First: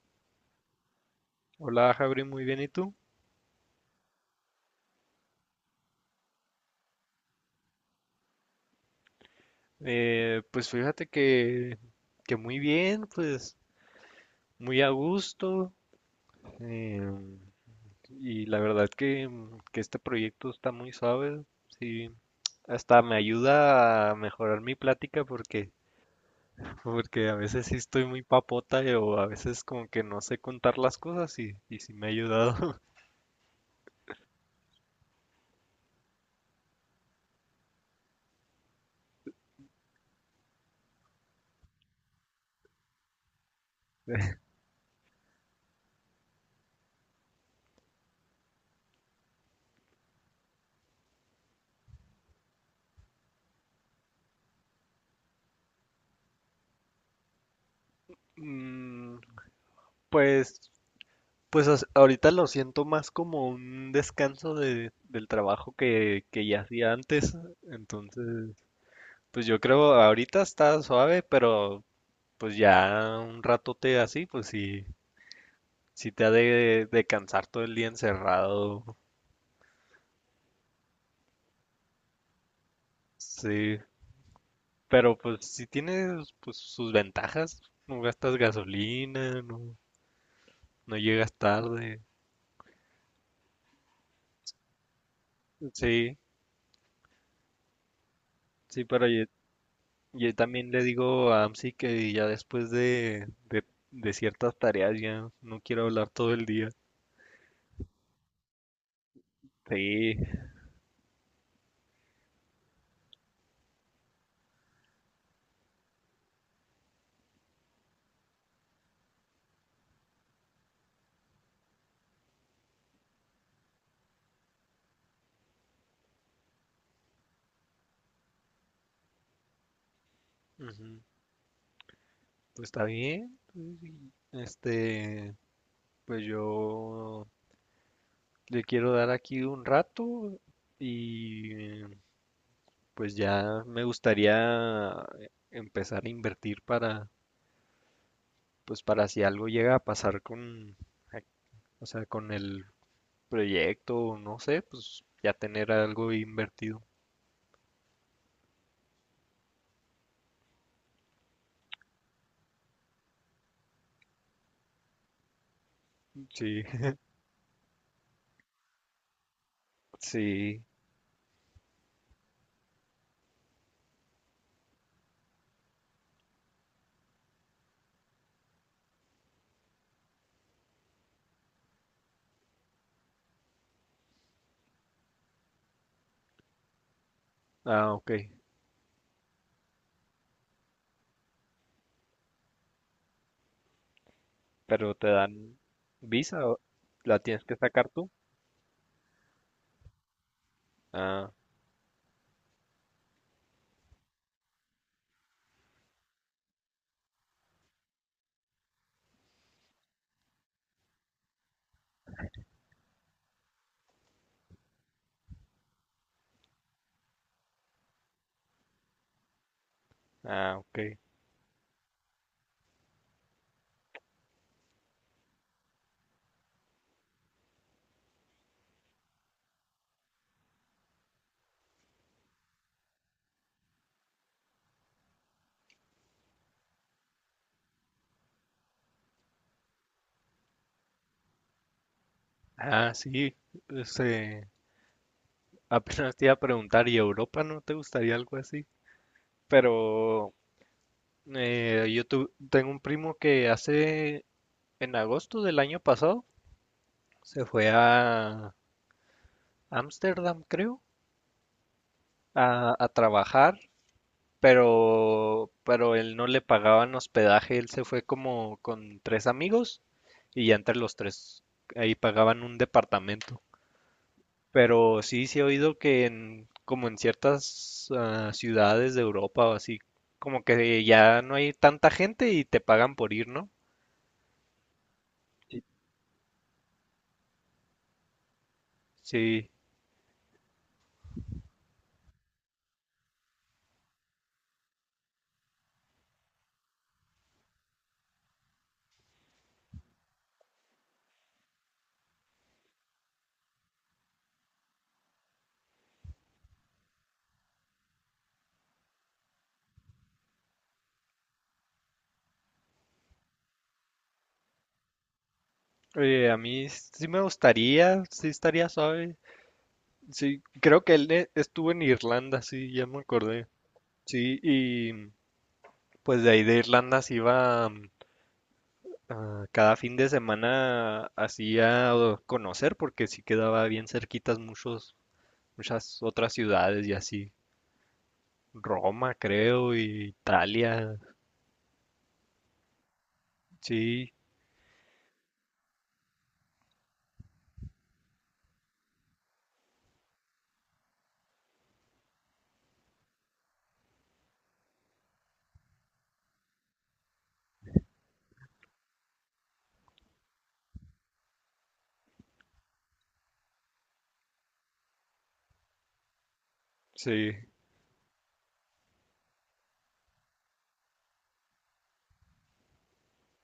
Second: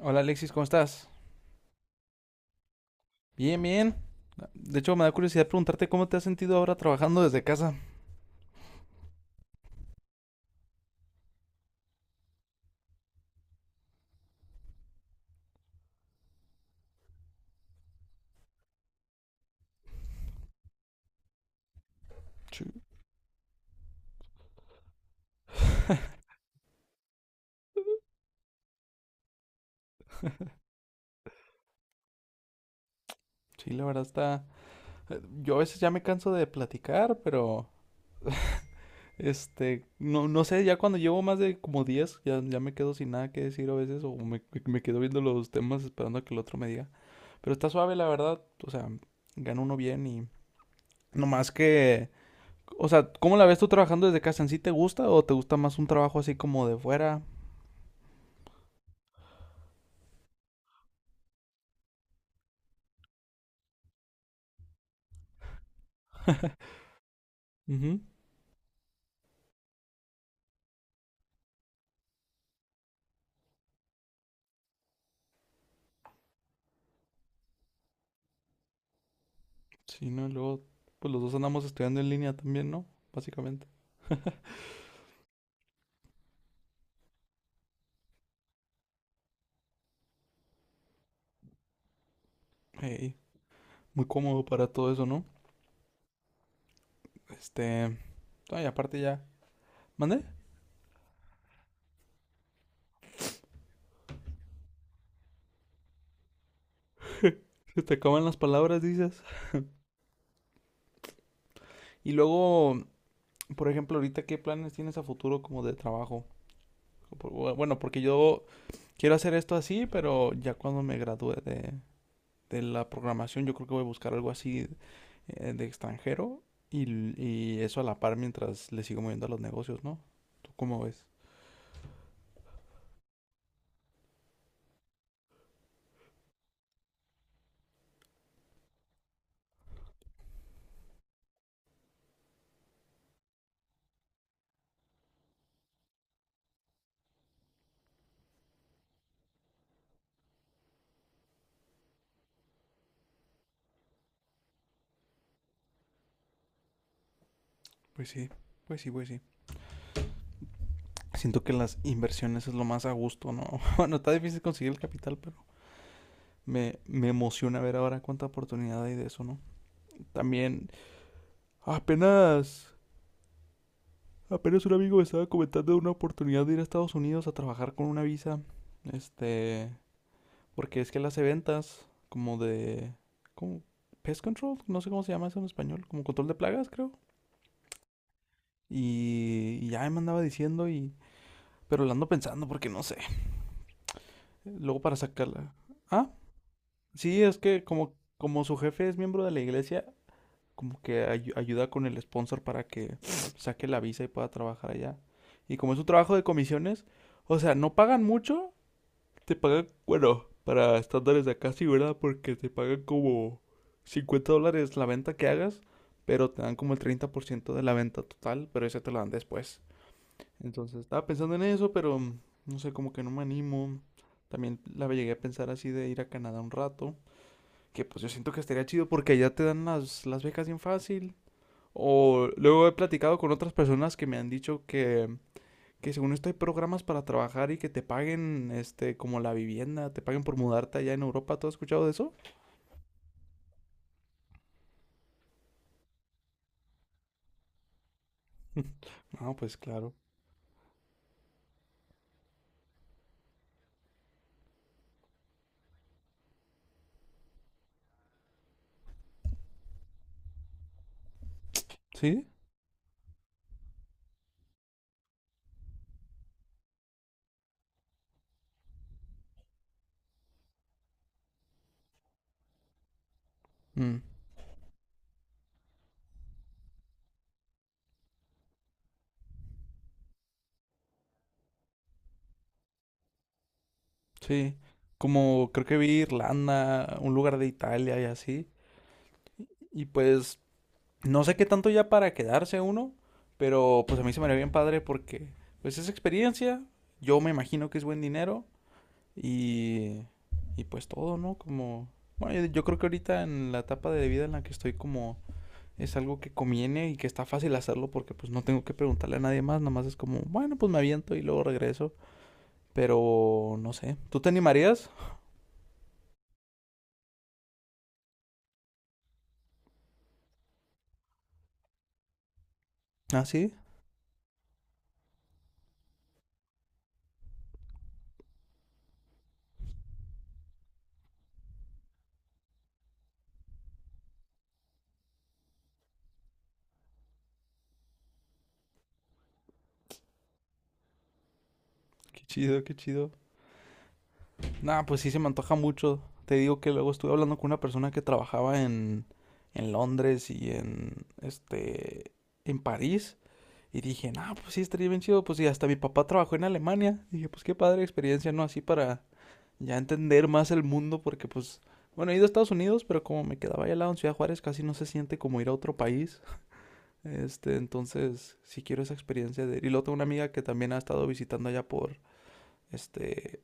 Hola Alexis, ¿cómo estás? Hola, Javi, muy bien, ¿y tú? Bien, bien. De hecho, me da curiosidad preguntarte cómo te has sentido ahora trabajando desde casa. Pues fíjate que muy bien, pues muy a gusto. eh, y la verdad que este proyecto está muy suave, sí. Sí. Hasta me ayuda a mejorar mi plática porque, porque a veces sí estoy muy papota o a veces como que no sé contar las cosas y sí me ha ayudado. Sí, la verdad está... Yo a veces ya me canso de platicar, pero... Este, no, no sé, ya cuando llevo más de como 10, ya me quedo sin nada que decir a veces, o me quedo viendo los temas esperando a que el otro me diga. Pero está suave, la verdad. O sea, gana uno bien y... No más que... O sea, ¿cómo la ves tú trabajando desde casa? ¿En sí te gusta o te gusta más un trabajo así como de fuera? Mm, pues ahorita lo siento más como un descanso del trabajo que ya hacía antes. Ujú. Entonces, pues yo creo ahorita está suave, pero pues ya un ratote así, pues sí, sí te ha de cansar todo el día encerrado. Sí, ¿no? Y luego, pues los dos andamos estudiando en línea también, ¿no? Básicamente. Sí, pero pues sí tiene pues, sus ventajas. No gastas gasolina, no llegas tarde. Ey, muy cómodo para todo eso, ¿no? Sí, Este... Ay, sí, aparte pero ya... ¿Mande? yo también le digo a Amsi que ya después de ciertas tareas ya no quiero hablar todo el día. Se te acaban las palabras, dices. Sí. Y luego, por ejemplo, ahorita, ¿qué planes tienes a futuro como de trabajo? Bueno, porque yo quiero hacer esto así, pero ya cuando me gradúe de la programación, yo creo que voy a buscar algo así de extranjero y, y eso a la par mientras le sigo moviendo a los negocios, ¿no? ¿Tú cómo Ujú. ves? Pues está bien. Este, pues yo le quiero dar aquí un rato y pues ya me gustaría empezar a invertir para, pues para si algo llega a pasar con, ac- o sea, con el proyecto, no sé, pues ya tener algo invertido. Pues sí, pues sí, pues sí. Siento que las inversiones es lo más a gusto, ¿no? Bueno, está difícil conseguir el capital, pero Sí. me emociona ver ahora cuánta oportunidad hay de eso, ¿no? Sí, También, apenas, apenas un amigo me estaba comentando de una oportunidad de ir a Estados Unidos a trabajar con una visa. Este, porque es que él hace ventas como como pest control, no sé cómo se llama eso en español, como control de plagas, creo. ah, ok, Y ya me andaba diciendo y, pero la ando pensando porque no sé. Luego pero para te sacarla. dan ¿Ah? visa o la Sí, es tienes que que sacar como, tú. como su jefe es miembro de la iglesia, como que Ah, ayuda con el sponsor para que saque la visa y pueda trabajar allá. Y como es un trabajo de comisiones, o sea, no pagan mucho, te pagan, bueno, para estándares de acá sí, ¿verdad? Porque te pagan como $50 la venta que hagas, pero te dan como el 30% de la venta total, pero ese te lo dan después. ah, Entonces ok. estaba pensando en eso, pero no sé, como que no me animo. También la llegué a pensar así de ir a Canadá un rato. Que pues yo siento que estaría chido porque allá te dan las becas bien fácil. O luego he platicado con otras personas que me han dicho que según esto hay programas para trabajar y que te paguen este como la vivienda, te paguen por mudarte allá en Europa. ¿Tú has escuchado de eso? Ah, sí, este, apenas te iba a preguntar, ¿y Europa no te gustaría algo así? No, pues claro. Pero yo tengo un primo que hace, en agosto del año pasado, se fue a Ámsterdam, creo, ¿Sí? A trabajar pero él no le pagaban hospedaje, él se fue como con tres amigos y ya entre los tres ahí pagaban un departamento. Mm, Pero sí, sí he oído que en, como en ciertas ciudades de Europa o así, como que ya no hay tanta gente y te pagan por ir, ¿no? sí, como Sí. creo que vi Irlanda, un lugar de Italia y así. Sí, Y pues no sé qué tanto ya para quedarse uno, pero pues a mí se me haría bien padre porque pues es experiencia, yo me imagino que es buen dinero. Y, y pues todo, ¿no? Como, bueno, yo creo que ahorita en la etapa de vida en la que estoy como es algo que conviene y que está fácil hacerlo porque pues no tengo que preguntarle a nadie más, nomás es como, bueno, pues me aviento y luego regreso, pero no sé, ¿tú te animarías? oye, a mí sí me gustaría, sí estaría suave. Sí, creo que él estuvo en Irlanda, sí, ya me Ah, acordé. sí, Sí, y pues de ahí de Irlanda se iba a cada fin de semana así a conocer porque sí quedaba bien cerquitas muchos, muchas otras ciudades y así. Roma, creo, y Italia. qué chido, qué chido. Sí, Nah, pues sí se me antoja mucho, te digo que luego estuve hablando con una persona que trabajaba en Londres y en, este, en París. Y dije, no, pues sí, estaría bien chido. Pues y hasta mi papá trabajó en Alemania. Dije, pues qué padre experiencia, ¿no? Así para ya entender más el mundo, porque pues, bueno, he ido a Estados Unidos, pero como me quedaba allá al lado en Ciudad Juárez, casi no se siente como ir a otro país. sí. Este, entonces, sí quiero esa experiencia de... Y luego tengo una amiga que también ha estado visitando allá por, este,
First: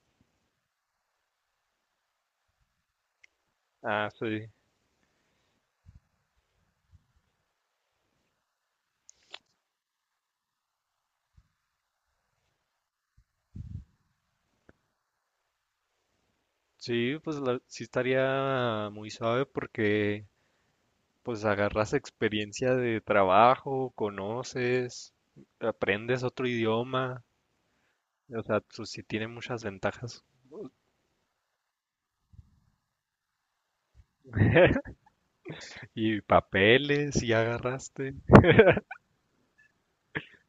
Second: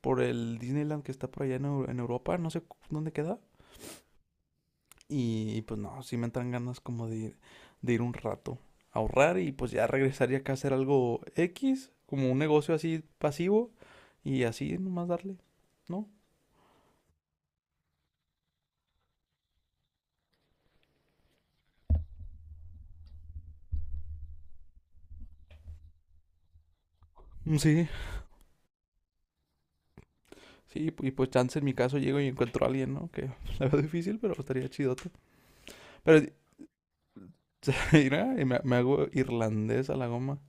por el Disneyland que está por allá en Europa, no sé dónde queda. Ah, sí. Y, pues no, sí me entran ganas como de ir un rato a ahorrar y pues ya regresaría acá a hacer algo X, como un negocio así pasivo y así nomás darle, ¿no? Sí, sí estaría muy suave porque pues agarras experiencia de trabajo, conoces, aprendes otro idioma. Sí, O sea, pues sí tiene muchas ventajas. sí, y pues chance en mi caso llego y encuentro a alguien, ¿no? Que la veo difícil, pero estaría chidote. Y Pero papeles, y agarraste. mira, y me hago irlandés a la goma.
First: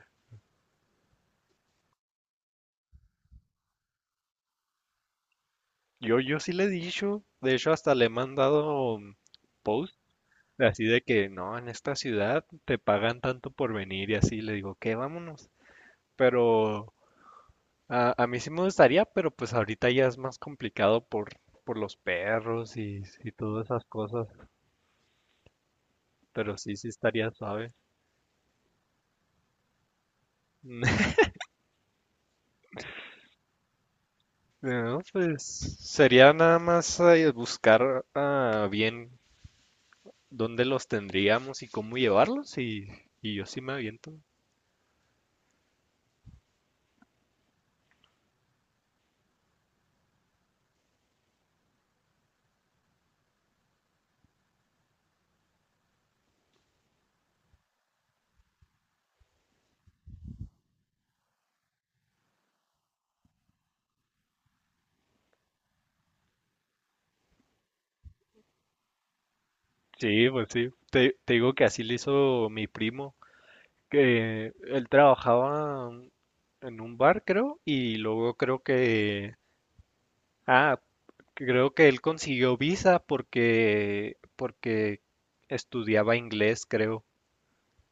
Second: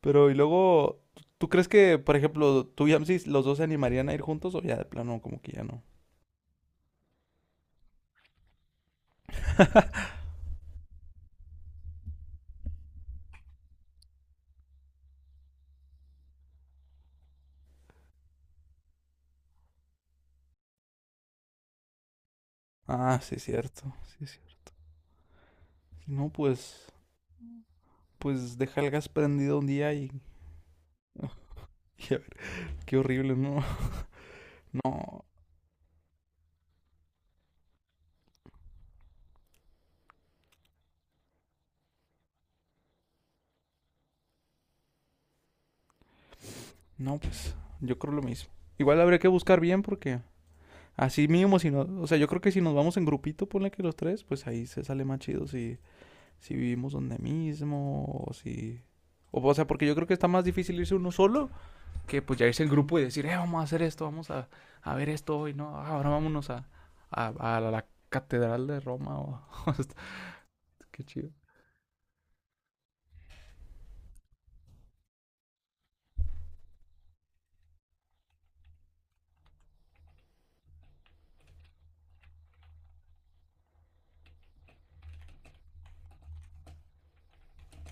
Pero y luego, ¿tú crees que, por ejemplo, tú y Amsis, los dos se animarían a ir juntos o ya de plano como que ya no? Yo sí le he dicho, de hecho hasta le he mandado post, así de que no, en esta ciudad te pagan tanto por venir y así, le digo, que vámonos. Pero a mí sí me gustaría, pero pues ahorita ya es más complicado por los perros Ah, y sí, todas cierto, esas sí, cosas, cierto. No, pero sí, pues sí estaría suave. pues deja el gas prendido un día y, oh, y a ver, qué horrible, no, No, no, pues sería nada más buscar bien dónde los tendríamos y cómo llevarlos y yo sí me aviento. no, pues yo creo lo mismo. Igual habría que buscar bien porque así mínimo, si no, o sea, yo creo que si nos vamos en grupito, ponle que los tres, pues ahí se sale más chido si, si vivimos donde mismo o si... O, o sea, porque yo creo que está más difícil irse uno solo que pues ya irse en grupo y decir, vamos a hacer esto, vamos a ver esto hoy, ¿no? Ah, Ahora vámonos a la catedral de Roma o... Sí, pues sí. Qué Te, chido. te digo que así le hizo mi primo, que él trabajaba en un bar, creo, y luego creo ah, creo que él consiguió visa porque estudiaba inglés, creo.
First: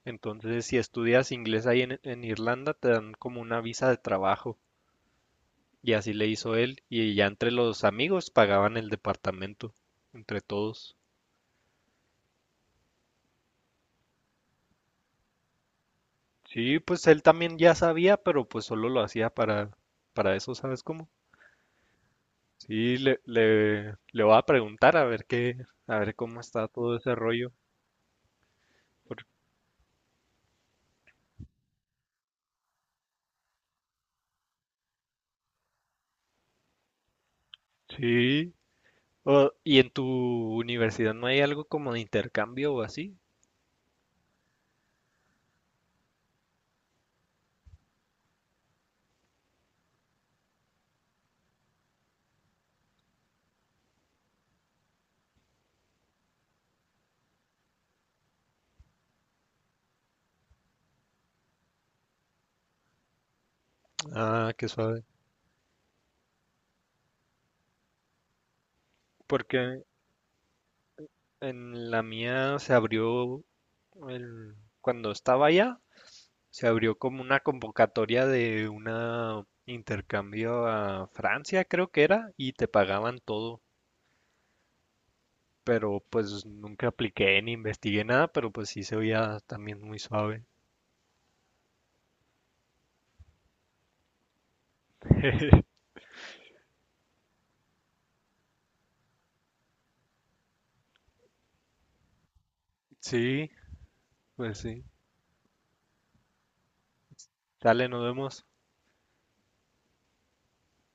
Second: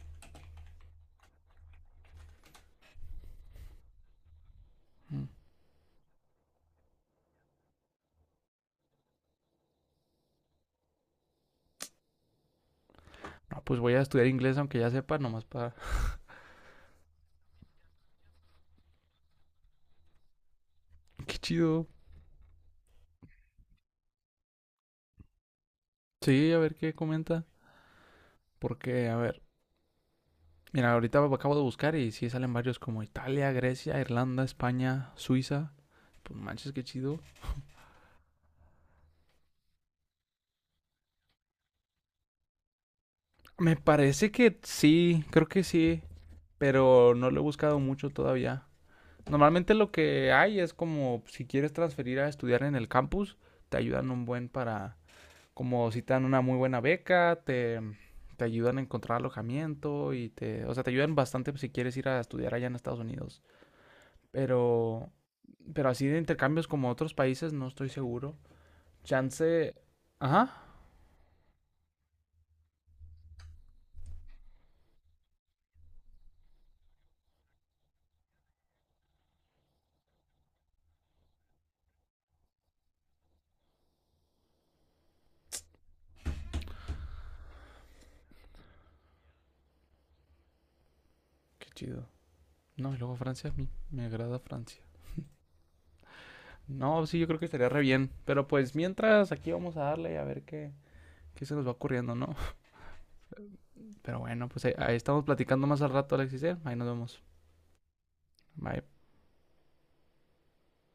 Entonces, si estudias inglés en Irlanda, te dan como una visa de trabajo. Mm. Y así le hizo él, y ya entre los amigos pagaban el departamento, entre todos. No, pues voy a estudiar inglés aunque ya sepa, nomás para... Sí, pues él también ya sabía, pero pues solo lo hacía para eso, ¿sabes cómo? Qué chido. Sí, le voy a preguntar a ver qué, a ver cómo Sí, a está ver qué todo ese comenta. rollo. Porque, a por- ver, mira, ahorita acabo de buscar y sí salen varios como Italia, Grecia, Irlanda, España, Suiza. Pues manches, qué chido. Sí. Oh, ¿y en tu universidad no hay algo como de intercambio o así? Me parece que sí, creo que sí, pero no lo he buscado mucho todavía. Normalmente lo que hay es como si quieres transferir a estudiar en el campus, te ayudan un buen para como si te dan una muy buena beca, te ayudan a encontrar alojamiento y te, o sea, te ayudan bastante si quieres ir a estudiar allá en Estados Unidos. Ah, qué suave. Pero, pero así de intercambios como otros países no estoy seguro. Porque Chance, ajá, en la mía se abrió el- cuando estaba allá, se abrió como una convocatoria de un intercambio a Francia, creo que era, y te pagaban todo. Pero pues nunca apliqué ni investigué nada, pero pues sí se veía también muy suave. qué chido. No, y luego Francia, a mí me agrada Francia. No, sí, yo creo que estaría re bien. Pero pues mientras aquí vamos a darle a ver qué, qué se nos va ocurriendo, ¿no? Sí, Pero bueno, pues pues ahí, sí. ahí estamos platicando más al rato, Alexis. ¿Eh? Ahí nos vemos. Dale, nos vemos. Bye.